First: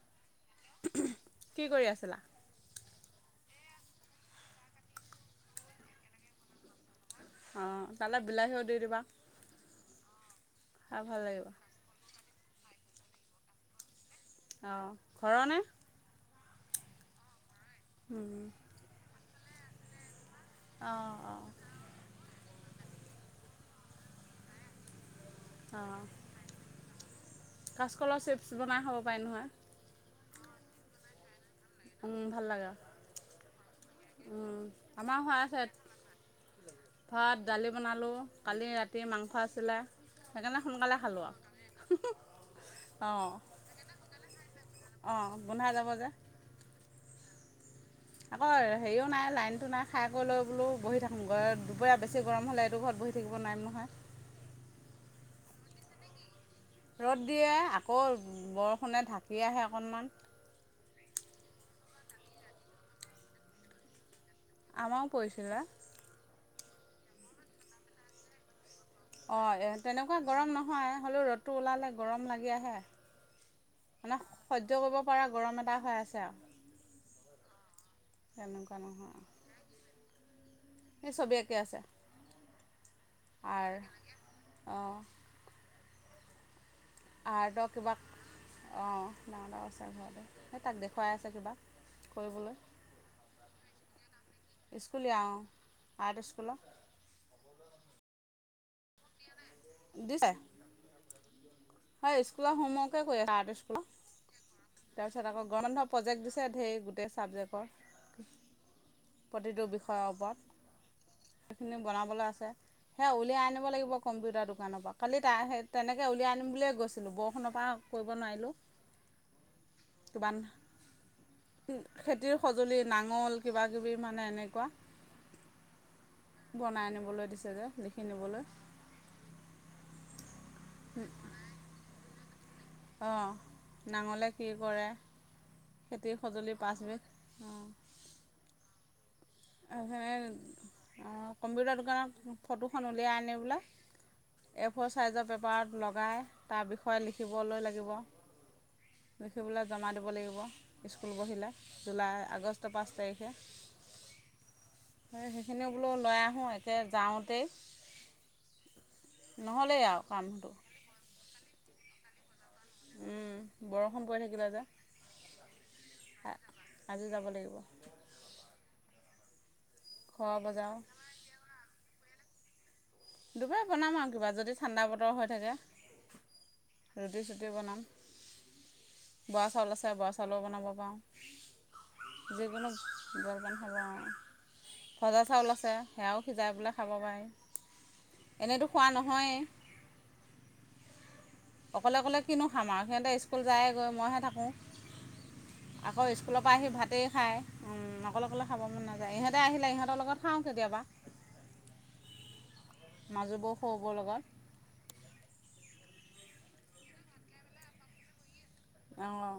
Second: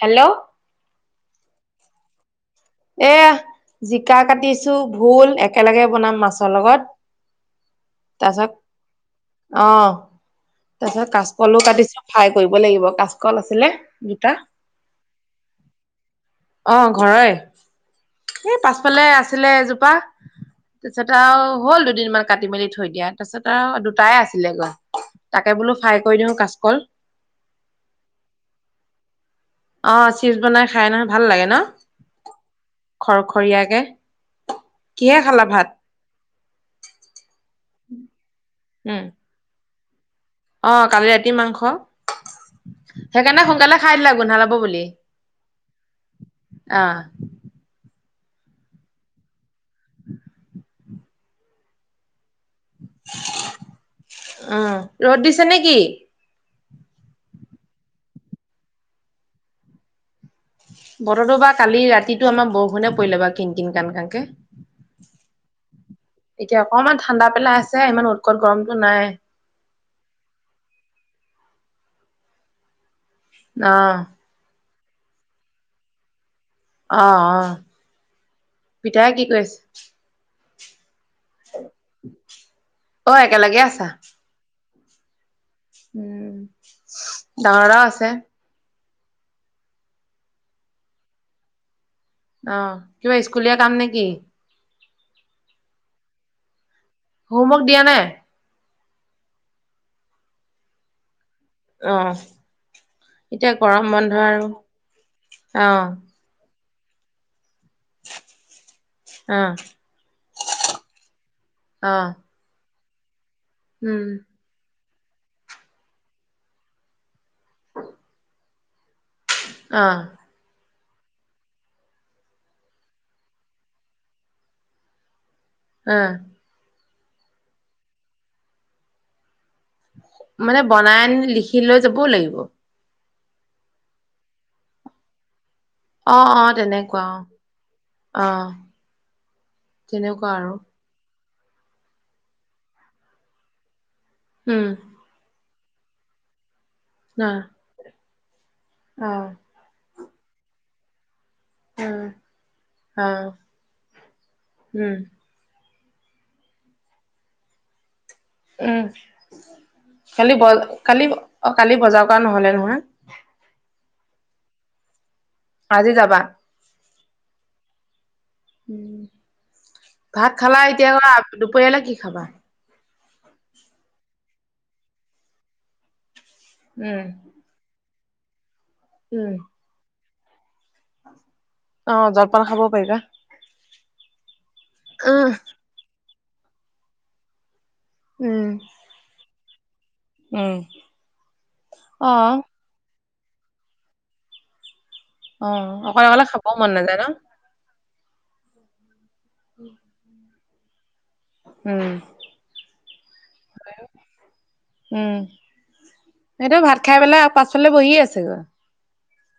Hello কি কৰি আছিলা? এয়া, জিকা কাটিছো, ভোল, একেলগে বনাম মাছৰ লগত অ', তালৈ তাৰছত বিলাহীও দি দিবা অ', খাই তাৰছত ভাল লাগিব। কাচকলো কাটিছো ফায় কৰিব লাগিব, কাচকল আছিলে দুটা অ', ঘৰৰ নে? অ ঘৰৰে [inaudible] এই পাছফালে আছিলে এজোপা, অ', তাৰছত অ', আও হ'ল দুদিনমান কাটি মেলি থৈ দিয়া, তাৰছত আও দুটাই আছিলে গৈ, তাকে বোলো অ', ফ্ৰাই কৰি দিওঁ কাচকল। কাচকলৰ চিপছ বনাই খাব পায় নহয়। অ', চিপছ বনাই খায় নহয়, ভাল লাগে ন? উম, ভাল লাগে। খৰখৰীয়াকে উম, কিহে আমাও হৈ খালা আছে এ ভাত ভাত দালি বনালোঁ, কালি উম ৰাতিৰ মাংস আছিলে। সেইকাৰণে অ', সোনকালে কালি খালোঁ ৰাতিৰ আৰু মাংস। অ', সেইকাৰণে সোনকালে খাই দিলো আও গোন্ধ ওলাব বুলি, অ', গোন্ধাই যাব যে। অ' আকৌ হেৰিও নাই, লাইনটো নাই, খায় কৈ লৈ বোলো বহি থাকোংগৈ, দুপৰীয়া বেছি গৰম হ'লে [unintelligible] ঘৰত বহি থাকিব নোৱাৰিম নহয়। অ', ৰ'দ দিছে নে কি? ৰ'দ দিয়ে, আকৌ বৰষুণে ঢাকি আহে অকণমান। বতৰটো বা কালি ৰাতিটো আমাৰ বৰষুণে পৰিলে বা কিন কিন কান কানকে। আমাও পৰিছিলে। এতিয়া অকমান ঠাণ্ডা পেলাই আছে, ইমান উৎকট গৰমতটো নাই। অঁ', তেনেকুৱা গৰম নহয় হ'লেও ৰ'দটো ওলালে গৰম লাগি আহে। অ', মানে সহ্য কৰিব পাৰা গৰম এটা হৈ আছে আও। অ', অ'। তেনেকুৱা নহয় [inaudible] কি ছবি আঁকি আছে? [inaudible] আৰ আছা [inaudible] অঁ' [inaudible] ডাঙৰ আৰ্টৰ দাদাও কিবা আছে। অঁ', ডাঙৰ দাও আছে ঘৰতে, সেই তাক দেখুৱাই আছে কিবা। কৰিবলৈ অ', কিবা স্কুলীয়া কাম নে কি? স্কুলীয়া অ', আৰ্ট স্কুলৰ। হোমৱৰ্ক দিয়া নাই? দিছে। হয় অ', স্কুলৰ হোমৱৰ্কে কৰি আছে আৰ্ট এতিয়া স্কুলৰ গৰম বন্ধ আৰু তাৰপিছত আকৌ গৰম বন্ধৰ অ', প্ৰজেক্ট দিছে ধেই গোটেই ছাবজেক্টৰ। অ', প্ৰতিটো বিষয়ৰ ওপৰত, সেইখিনি অ'। বনাবলৈ আছে। সেয়া উলিয়াই আনিব লাগিব উম, কম্পিউটাৰ দোকানৰ পৰা। কালি তা সেই তেনেকে উলিয়াই আনিম বুলিয়ে গৈছিলোঁ বৰষুণৰ পৰা কৰিব নোৱাৰিলোঁ। অঁ'। [unintelligible] খেতিৰ সঁজুলি নাঙল কিবা কিবি মানে এনেকুৱা অঁ। বনাই আনিবলৈ দিছে যে লিখি নিবলৈ। মানে বনাই আনি লিখি লৈ যাবও লাগিব? অঁ', নাঙলে কি কৰে, খেতিৰ অ', অ', সঁজুলি তেনেকুৱা অ', পাঁচবিধ অঁ'। অ' সে তেনেকুৱা আৰু অ, কম্পিউটাৰৰ দোকানত ফটোখন উলিয়াই আনি বলে উম এফ'ৰ ছাইজৰ পেপাৰত লগাই তাৰ বিষয়ে আহ লিখিবলৈ লাগিব। আহ, লিখিবলৈ জমা দিব লাগিব স্কুল বহিলে উম জুলাই, আগষ্ট পাঁচ অ তাৰিখে। উম। সেইখিনিও বোলো লৈ আহোঁ একে যাওঁতেই। উম, নহ'লেই আৰু কালি কামটো বজ কালি অ কালি বজাৰ কৰা নহলে নহয়। উম, বৰষুণ পৰি থাকিলে যে। আজি যাবা? আজি যাব লাগিব। উম, ভাত ঘৰ খালা বজাৰ এতিয়া দুপৰীয়ালৈ কি খাবা? দুপৰীয়া বনাম আৰু কিবা যদি ঠাণ্ডা বতৰ হৈ থাকে উম ৰুটি-চুটি বনাম, উম বৰা চাউল আছে বৰা চাউলো বনাব পাৰো। অ জলপান খাব যিকোনো পাৰিবা জলপান হ'ব, ভজা উম চাউল আছে। সেয়াও সিজাই বোলে খাব পাৰি, উম এনেইতো খোৱা নহয়। উম। অ অকলে-অকলে কিনো খাম আৰু সিহঁতে স্কুল যায়ে গৈ মইহে থাকোঁ। অ অকলে আকৌ অকলে স্কুলৰ খাবও পৰা মন আহি নাযায় ন ভাতেই খায়। উম, অকলে-অকলে খাব মন নাযায় ইহঁতে আহিলে ইহঁতৰ লগত খাওঁ কেতিয়াবা। উম। মাজু বউ সৰু বউ লগত। উম, এইটো ভাত খাই পেলাই পাছফালে বহিয়ে আছেগৈ। অঁ।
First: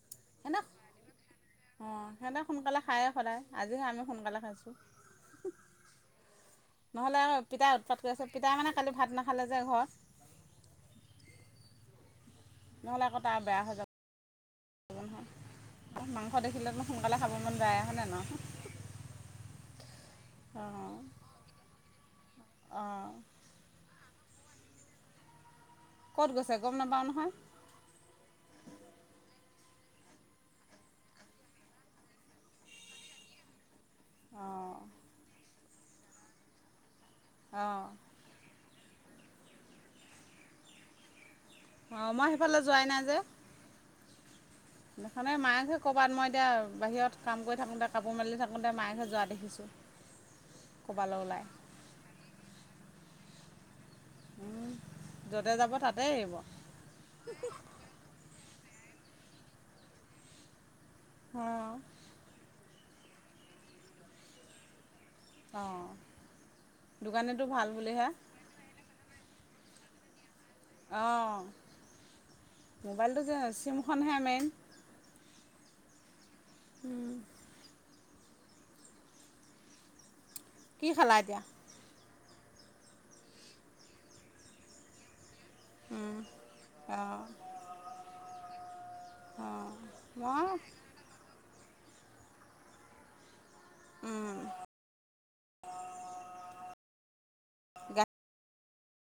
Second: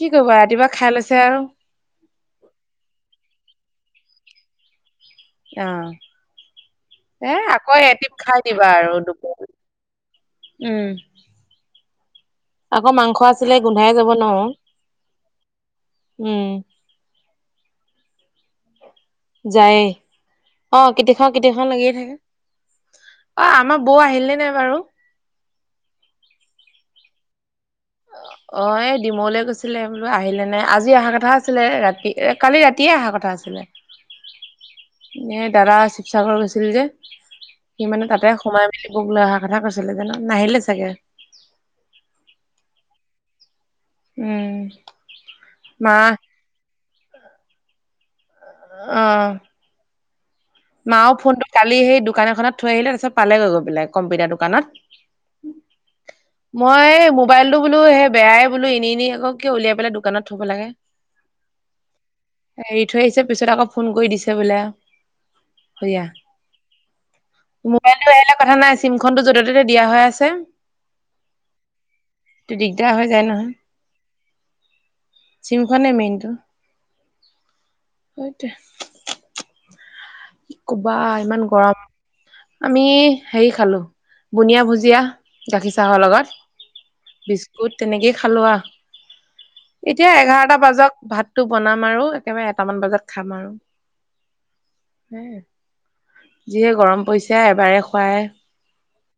কি কৰিবা সিহঁতে ৰাতিপুৱা খাই লৈছে আৰু। অঁ, সিহঁতে সোনকালে খায়েই সদায় আজিহে আমি সোনকালে খাইছোঁ। আহ নহ'লে এ পিতাই আকৌ উৎপাত কৰি এটিপ আছে খাই পিতাই মানে দিবা কালি আৰু ভাত নাখালে দুপৰ যে ঘৰত উম। নহ'লে মাংস আকৌ তাৰ আছিলে বেয়া হৈ গোন্ধাই ন। যাব নহয় মাংস উম দেখিলেতো সোনকালে খাব মন যায় হয়নে ন? যায়ে অ, কেতিয়া খাও কেতিয়া খাও লাগিয়ে থাকে। অঁ অ, আমাৰ বৌ আহিলে নাই বাৰু? ক'ত গৈছে গম নাপাওঁ নহয়। অ অঁ, এই ডিমৌলৈ গৈছিলে বোলো আহিলে নাই আজি অহা কথা আছিলে ৰাতি, কালি ৰাতিয়ে অহা কথা আছিলে। [inaudible] অঁ। এ দাদা শিৱসাগৰত গৈছিল যে, অঁ সি মানে তাতে সোমাই বক লৈ অহা কথা কৈছিলে জানো নাহিলে চাগে। অঁ, মই সেইফালে যোৱাই নাই যে। উম। দেখা নাই মা আছে ক'ৰবাত মই এতিয়া বাহিৰত কাম কৰি থাকোঁ এতিয়া কাপোৰ মেলি থাকোঁ মায়ে অ ঘৰত যোৱা দেখিছোঁ। মাও ক'ৰবালৈ ফোনটো ওলাই কালি সেই দোকান এখনত থৈ আহিলে তাৰপিছত পালেগৈ গৈ পেলাই। কম্পিউটাৰ য'তে যাব তাতে দোকানত, এৰিব মই মবাইলটো বোলো বেয়াই বোলো এনে এনেই আকৌ উলিয়াই পেলাই দোকানত থ'ব লাগে। অ'। এৰি থৈয় আহিছে পিছত আকৌ ফোন কৰি দিছে বোলো আৰু। অ', দোকানীটো ভাল বুলিহে। মোবাইলটো এৰিলে কথা নাই চিমখনটো য'তে ত'তে দিয়া হৈ আছে। অ', টো দিগদাৰ হৈ মোবাইলটো যায় যে নহয় চিমখনহে মেইন। চিমখনে মেইনটো সেইটোৱে। কি ক'বা খালা এতিয়া ইমান গৰম। আমি হেৰি খালো বুনিয়া ভুজিয়া। গাখীৰ চাহৰ লগত অঁ বিস্কুট তেনেকেই খালোঁ আৰু। অঁ এতিয়া মই এঘাৰটা বাজক ভাতটো বনাম আৰু একেবাৰে এটামান বজাত খাম আৰু। উম। হম, যিহে গৰম পৰিছে এবাৰে খুৱাহে।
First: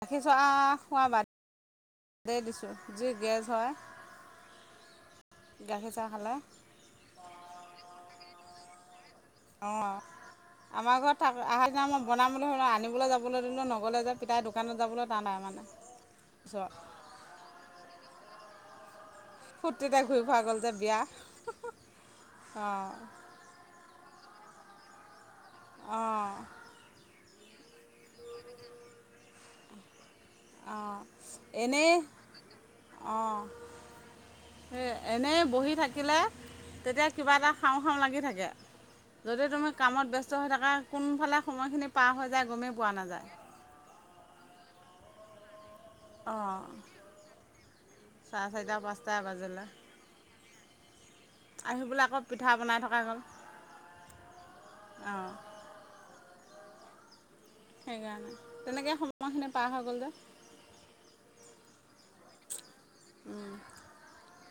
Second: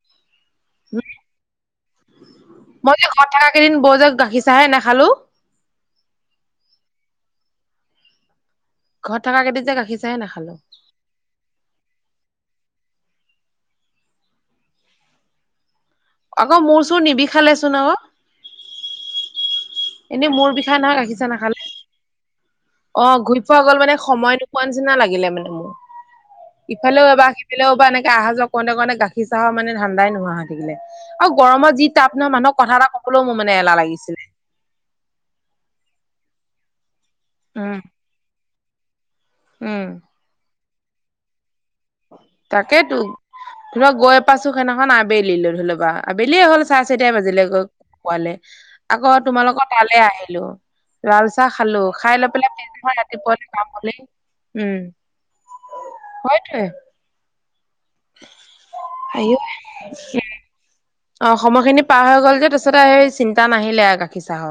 গাখীৰ চাহ খোৱা বাদেই দিছো। মই যে ঘৰত থকা কেইদিন বৌ যে গাখীৰ চাহে নাখালো। গাখীৰ চাহ খালা? ঘৰত থকা কেইদিন যে অঁ গাখীৰ চাহে নাখালো। আমাৰ ঘৰত থাকা আহাৰ দিনা মই বনাম বুলি ভাবিলোঁ আনিবলৈ যাবলৈ দিলোঁ নগ'লে যে পিতাই দোকানত যাবলৈ তান আৰু মানে। আকৌ ওচৰত মূৰ চূৰ নিবিষালেচোন অ'? ফূৰ্তিতে ঘূৰি এনেই ফুৰা মোৰ গ'ল যে বিষায় নহয় বিয়া গাখীৰ চাহ নাখালে। অঁ অ' ঘূৰি ফুৰা গ'ল মানে সময় নোপোৱা নিচিনা লাগিলে মানে মোৰ। অ'। ইফালেও এবাৰ সিফালও এবাৰ এনেকে আহা যোৱা কৰোতে কৰোতে গাখীৰ চাহৰ মানে ধাণ্ডায়ে নোহোৱা হৈ থাকিলে অঁ আৰু গৰমত যি এনেই তাপ নহয় মানুহক কথা এটা ক'বলৈও অঁ মোৰ মানে এলাহ লাগিছিলে। সেই এনে বহি থাকিলে তেতিয়া কিবা এটা উম খাওঁ খাওঁ লাগি থাকে। যদি তুমি উম কামত ব্যস্ত হৈ থাকা কোনফালে সময়খিনি পাৰ হৈ যায় গমেই পোৱা তাকেতো নাযায়। ধৰি ল গৈ পাইছো সেইদিনাখন আবেলি লৈ ধৰি ল'বা। আবেলিয়ে হ'ল অঁ চাৰে চাৰিটায়ে বাজিলেগৈ গৈ পোৱালে, চাৰে চাৰিটা পাঁচটা আকৌ বাজিলে তোমালোকৰ তালে আহিলো। লাল চাহ খালো আহি আকৌ খাই লৈ পিঠা পেলাই বনাই পিছদিনা থকা গ'ল ৰাতিপুৱালৈ যাম বুলি উম। অঁ হয়টোয়ে। সেইকাৰণে, তেনেকৈ আইঅ সময়খিনি পাৰ হৈ গ'ল যে। অ', সময়খিনি পাৰ হৈ গ'ল যে তাৰ তাৰপিছতে সেই চিন্তা নাহিলে আৰু গাখীৰ চাহৰ।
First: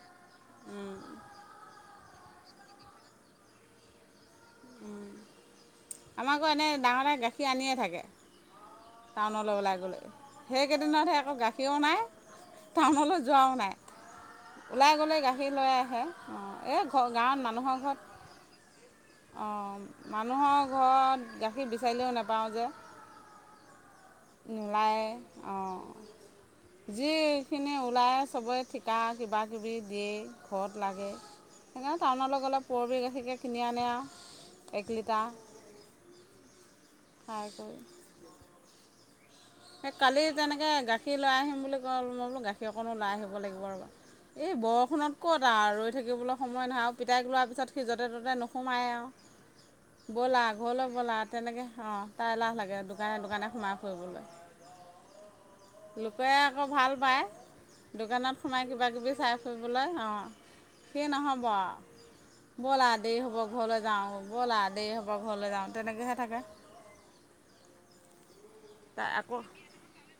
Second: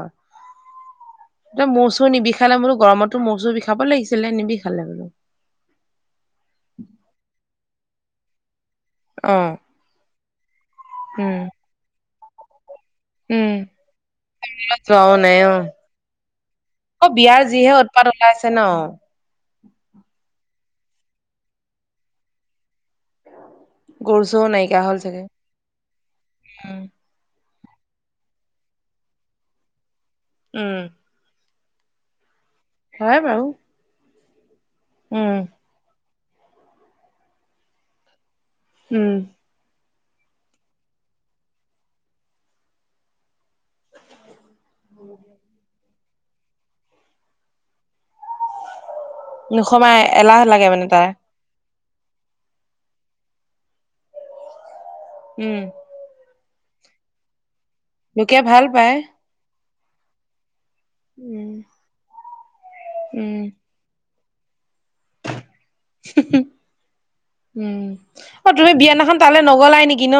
তে মূৰ চূৰ চূৰ নিবিষালে বোলো গৰমতো মূৰ চূৰ বিষাব লাগিছিলে নিবিষালে বোলো। আমাৰ আকৌ এনে ডাঙৰ দায়ে গাখীৰ আনিয়ে থাকে। অ টাউনলৈ ওলাই গ'লে। সেইকেইদিনতহে আকৌ উম গাখীৰও নাই টাউনলৈ যোৱাও উম নাই। ওলাই যোৱাও গ'লে নাই অ গাখীৰ লৈ আহে অ' এই অ গাঁৱত বিয়াৰ যিহে মানুহৰ ঘৰত উৎপাত ওলাইছে ন অ', মানুহৰ ঘৰত গাখীৰ বিচাৰিলেও নেপাওঁ যে। গৰু চৰু নাইকিয়া হ'ল নোলায়ে চাগে অ'। উম যিখিনি ওলায় চবৰে ঠিকা কিবা কিবি দি উম ঘৰত লাগে। সেইকাৰণে টাউনলৈ গ'লে পুৰবী হয় গাখীৰকে বাৰু কিনি আনে আৰু। এক উম লিটাৰ খাই কৰি। উম। সেই কালি তেনেকে গাখীৰ লৈ আহিম বুলি কয় মই বোলো গাখীৰ অকণো নাই লৈ আহিব লাগিব ৰ'বা এই বৰষুণত ক'ত আৰু ৰৈ থাকিবলৈ সময় নহয় আৰু পিতাইগুৰা পিছত সি য'তে ত'তে নোসোমায় আৰু, নোসোমাই এলাহ ব'লা আৰু লাগে মানে ঘৰলৈ তাৰ ব'লা আৰু। তেনেকৈ খাও তাই এলাহ লাগে দোকানে দোকানে সোমাই ফুৰিবলৈ। উম। লোকে আকৌ ভাল পায় দোকানত লোকে সোমাই ভাল পায় কিবাকিবি চাই ফুবলৈ অ'। সি নহ'ব, উম বলা দেৰি হ'ব উম ঘৰলৈ যাওঁ, বলা দেৰি হ'ব ঘৰলৈ যাওঁ। তেনেকৈহে থাকে উম, অ', তুমি তাই বিয়াদিনা তালে আকৌ নগলাই নেকি ন।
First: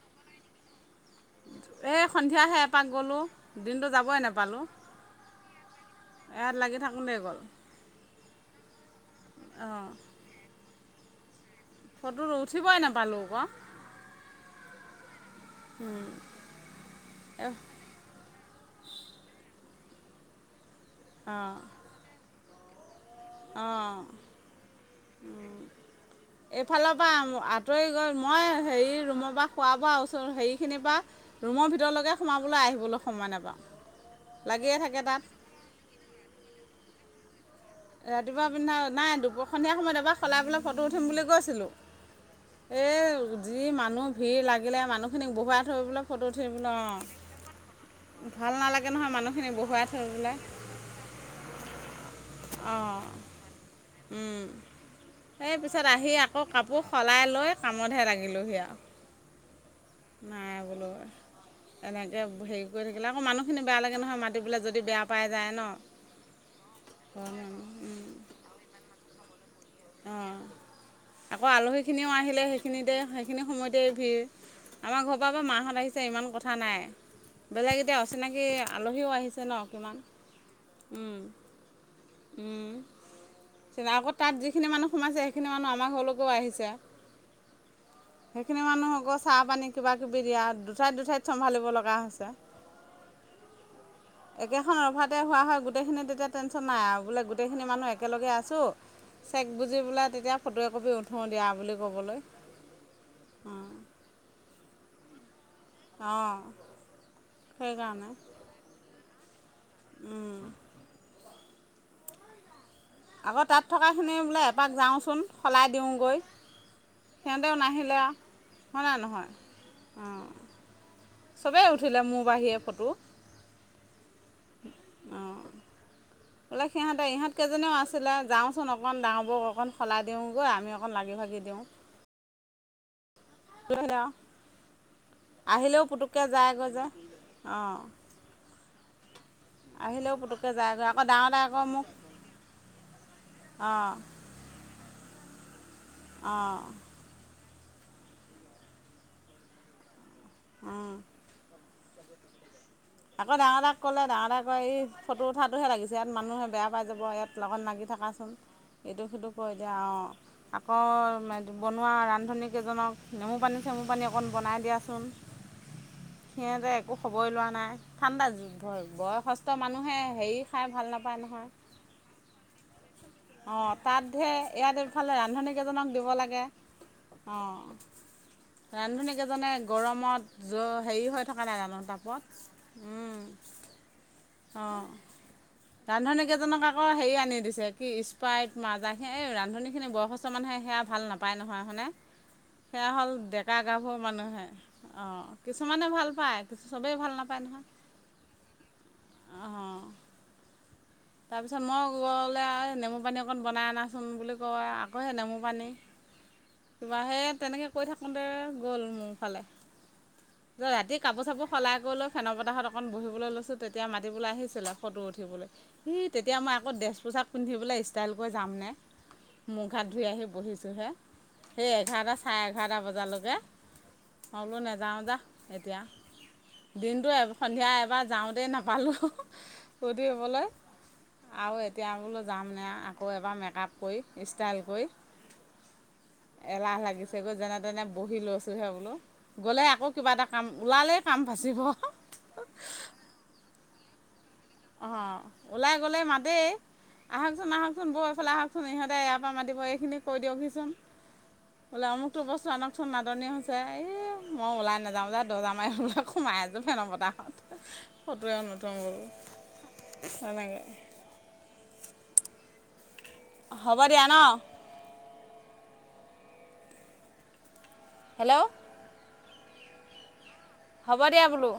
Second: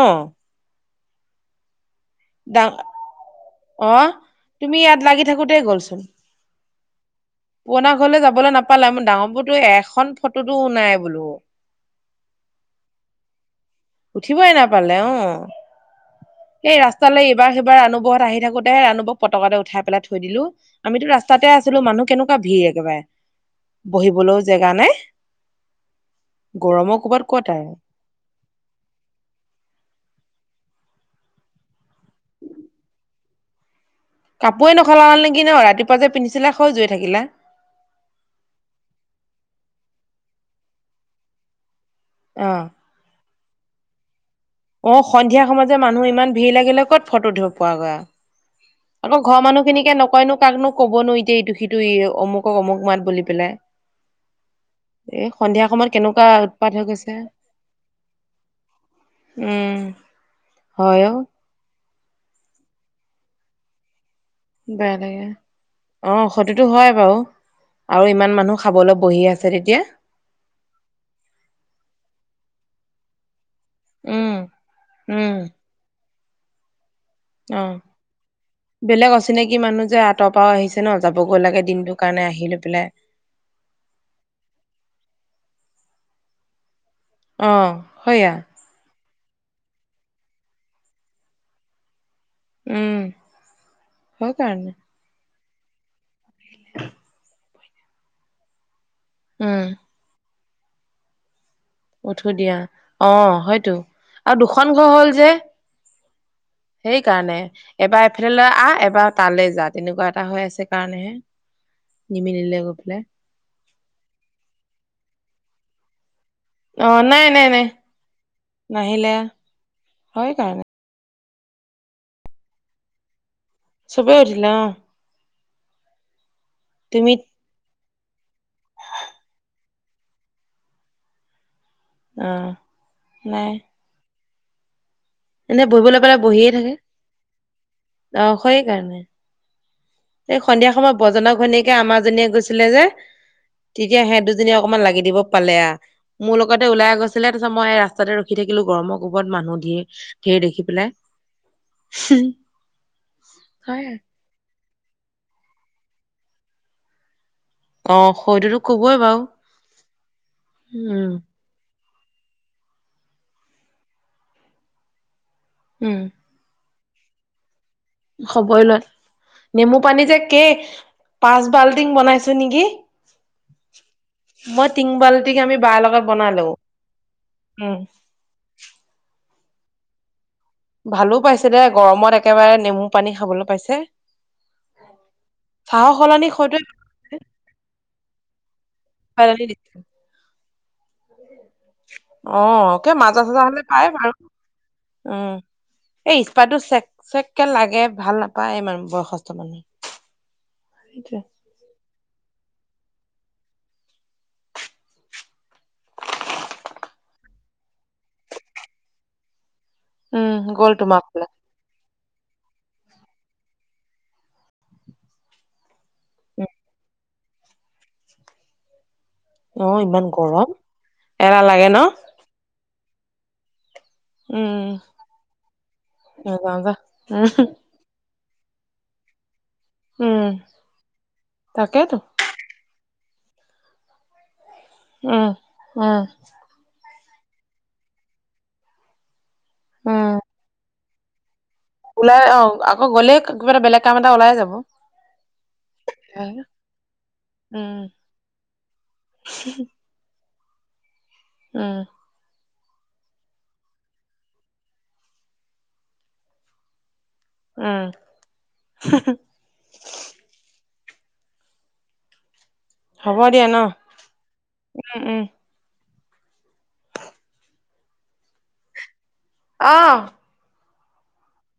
এই সন্ধিয়াহে ডা, এপাক গ'লোঁ দিনটো স', যাবই নাপালোঁ তুমি ইয়াত লাগি থাকোতেই গ'ল সোণ। ইয়াত লাগি থাকোঁতেই গ'ল পুৰনা ঘৰলে যাবলৈ নাপালে মোৰ ডাঙৰপুৰতো অঁ এখন ফটোতো নাই বোলো। ফটো উঠিবই নাপালোঁ আকৌ উঠিবই নাপালে অ'। উম। এই ৰাস্তালৈ এইবাৰ সেইাৰ ৰাণু ঘৰত আহি থাকোতে হে ৰাণুবক পতকতে উঠাই পেলাই থৈ দিলো। আমিতো ৰাস্তাতে অঁ আছিলো মানুহ কেনেকুৱা ভিৰ একেবাৰে, বহিবলৈও জেগা নাই। উম, গৰমৰ এইফালৰ কোবত ক'ত আৰু আঁতৰি গ'ল। মই হেৰি ৰুমৰ পৰা খোৱা বোৱা ওচৰত হেৰিখিনিৰ পা ৰুমৰ ভিতৰলৈকে সোমাবলৈ আহিবলৈ সময় নাপাওঁ। লাগিয়ে কাপোৱৰে থাকে নখলা তাত নেকি ন ৰাপুৱ যে পিন্ধিছিলে খজুৰে থাকিলে। ৰাতিপুৱা পিন্ধা নাই দুপৰীয়া সময়ত এবাৰ সলাই পেলাই ফটো উঠিম বুলি কৈছিলোঁ।। অ'। এই যি মানুহ ভিৰ লাগি থাকিলে অ মানুহখিনি সন্ধিয়া বহুৱাই সময়ত থৈ যে বুলি মানুহ ফটো ইমান ভিৰ উঠিবলৈ লাগিলে ক'ত ফটো উঠিব পোৱাগৈ অ', ভাল নালাগে। নহয় আকৌ ঘৰৰ মানুহখিনিক বহুৱাই মানুহখিনিকে থৈ নকয়নো পেলাই কাকনো ক'বনো এতিয়া এইটো সিটো অমুকক অমুক অঁ মাত বুলি পেলাই। উম। এ সেই সন্ধিয়া পিছত সময়ত আহি কেনেকুৱা আকৌ উৎপাত কাপোৰ হৈ গৈছে সলাই লৈ কামতহে লাগিলোঁহি আৰু। উম। নাই বোলো, হয় অ এনেকে হেৰি কৰি থাকিলে আকৌ মানুহখিনি বেয়া লাগে নহয় মা বেয়া লাগে, অ', খৌতুটো হয় বাৰু। ঘৰৰ মানুহ আৰু ইমান মানুহ খাবলৈ বহি আছে তেতিয়া। অ', আকৌ আলহী খিনিও আহিলে সেই সেইখিনিতে সেইখিনি সময়তেই ভিৰ উম আমাৰ ঘৰৰ পৰা উম একো মাহঁত আহিছে ইমান কথা নাই। অ বেলেগ এতিয়া অচিনাকি আলহীও আহিছে ন কিমান। অঁটৰ পৰাও আহিছে ন উম যাবগৈ লাগে দিনটোৰ কাৰণে আহি লৈ উম পেলাই। আকৌ তাত যিনি মানুহ সোমাইছে সেইখিনি মানুহ আমাৰ ঘৰলৈকও আহিছে। অ', হয়য়া। খিনি মানুহ আকৌ চাহ পানী কিবা কিবি দিয়া দুঠাইত দুঠাইত চম্ভালিব লগা হৈছে। উম হয় কাৰণে একেখন অভাত। তে হোৱা হয় গোটেইখিনি তেতিয়া টেনচন নাই আৰু বোলে গোটেইখিনি মানুহ একেলগে আছো। চেক উম বুজি বোলে তেতিয়া ফটো একপি উঠো দিয়া বুলি ক'বলৈ উঠো দিয়া অ', হয়তো আৰু দুখন ঘৰ হ'ল যে। অ'। সেই কাৰণে এবাৰ এফালে আহ এবাৰ তালে যা তেনেকুৱা এটা হৈ আছে। কাৰণেহে, নিমিলিলে গৈ পেলাই। আকৌ তাত থকাখিনি বোলে এপাক যাওঁচোন সলাই দিওঁগৈ। অ নাই নাই সিহঁতেও নাই নাহিলে হয় নে নাহিলে নহয় হয় অ'। কাৰণে চবেই উঠিলে মোৰ বাহিৰে ফটো। চবে উঠিলে অ'। অঁ, বোলে সিহঁতে, তুমি ইহঁত কেইজনীও আছিলে, যাওঁচোন অকণ ডাঙৰবোৰক অকণ সলাই দিওঁগৈ, আমি অকণ লাগি ভাগি দিওঁ। অ', নাই। আৰু এনে আহিলেও বহিবলৈ পেলাই পুতুককৈ বহিয়ে থাকে যায়গৈ যে, অঁ। অ', সেইকাৰণে। আহিলেও এই পুটুককৈ সন্ধিয়া যায়গৈ সময়ত আকৌ ডাঙৰ বৰজনক দাই আকৌ ঘনীয়েকে মোক আমাজনীয়ে গৈছিলে যে। অঁ তেতিয়া সিহঁত দুজনী অকমান লাগি দিব পালে আ, মোৰ অঁ লগতে ওলাই গৈছে আছিলে, তাৰ পিছত মই ৰাস্তাতে ৰখি থাকিলো, গৰমৰ কোবত মানুহ ধৰ, ঢেৰ দেখি পেলাই। হম। আকৌ ডাঙৰ দাক ক'লে, ডাঙৰ দায়ে আকৌ এই ফটো উঠাটোহে লাগিছে, ইয়াত মানুহে বেয়া পাই যাব ইয়াত। লগত মাগি অ থকাচোন, সইটোতো কবই এইটো বাৰু সিটো কৰি দিয়ে অ', আকৌ উম বনোৱা, ৰান্ধনীকেইজনক নেমু পানী চেমু পানী অকণ বনাই দিয়াচোন। উম। সিহঁতে একো খবৰে লোৱা নাই। ঠাণ্ডা, খবৰে লয় বয়সস্থ নেমু মানুহে পানী যে হেৰি কেই খাই ভাল নাপায় পাঁচ নহয়। বাল্টিং বনাইছো নেকি অঁ, তাতহে মই ইয়াত তিন এইফালে বাল্টিং ৰান্ধন আমি বাৰ কেইজনক লগত দিব বনালো লাগে। অ', উম ৰান্ধনীকেইজনে গৰমত য, হেৰি ভালো হৈ থকা পাইছে নাই দে জানো, গৰমত টাপত। একেবাৰে নেমু পানী খাবলৈ পাইছে। অঁ। চাহৰ ৰান্ধনী সলনি সৈতে কেইজনক আকৌ হেৰি আনি দিছে, কি স্পাইট, মাজা সিন, এই ৰান্ধনী দিছে খিনি বয়সস্থ মানুহে সেয়া ভাল নাপায় নহয়, হয়নে? অ কে সেয়া হ'ল মাজা চাজা হলে ডেকা, পায় গাভৰু বাৰু মানুহে অ', উম কিছুমানে ভাল পায়, চবেই ভাল নাপায় নহয়। এ, ভাল নাপায় ইমান বয়সস্থ অঁ মানুহে। তাৰপিছত মই গ'লে নেমু পানী অকণ বনাই অনাচোঁন বুলি কয়, আকৌ সেই নেমু পানী কিবা সেই তেনেকৈ কৈ থাকোঁতে গ'ল মোৰফালে, উম গ'ল ৰাতি তোমাৰ ফালে কাপোৰ-চাপোৰ সলাই কৰি লৈ ফেনৰ বতাহত অকণ বহিবলৈ লৈছোঁ, তেতিয়া মাতিবলৈ আহিছিলে ফটো উঠিবলৈ। সি, তেতিয়া মই আকৌ ড্ৰেছ-পোছাক পিন্ধি পেলাই, ষ্টাইল কৰি যামনে। অ মুখ-হাত ধুই ইমান আহি গৰম বহিছোঁহে, এলাহ লাগে সেই ন এঘাৰটা চাৰে এঘাৰটা বজালৈকে। উম হ'লেওঁ নাযাওঁ যা এতিয়া, নাযাও যা দিনটো উম সন্ধিয়া এবাৰ যাওঁতেই নাপ পালো, ফূৰ্তি উম কৰিবলৈ। আৰু এতিয়া তাকেইতো বোলো যামনে, আকৌ এবাৰ মেকআপ কৰি, ষ্টাইল কৰি। উম, উম। এলাহ লাগিছেগৈ যেনে তেনে বহি লৈছোঁহে বোলো, গ'লে আকৌ উম কিবা এটা কাম, ওলালে কাম বাচিব। ওলাই আহ, আকৌ গ'লে কিবা এটা, বেলেগ কাম এটা ওলাই যাব। অঁ, ওলাই গ'লে মাতেই। আহঁকচোন, উম আহঁকচোন বৌ এইফালে আহঁকচোন ইহঁতে ইয়াৰ পৰা মাতিব, এইখিনি কৈ দিয়কহিচোন, উম বোলে আমোক টো বস্তু আনকচোন নাটনি হৈছে, এই মই ওলাই নাযাওঁ যা দৰ্জা মাৰি সোমাই আছোঁ, ফেন বতাহত। উম ফটোৱে নুঠাে বোলো, তেনেকে। হ'ব দিয়া ন', হ'ব দিয়া ন উম, উম। [inaudible] হেল্ল'। অঁ। হ'ব দিয়া বোলো।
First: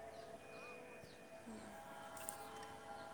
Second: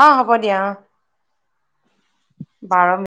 অ, হ'ব দিয়া অঁ। [inaudible] বাৰ মিন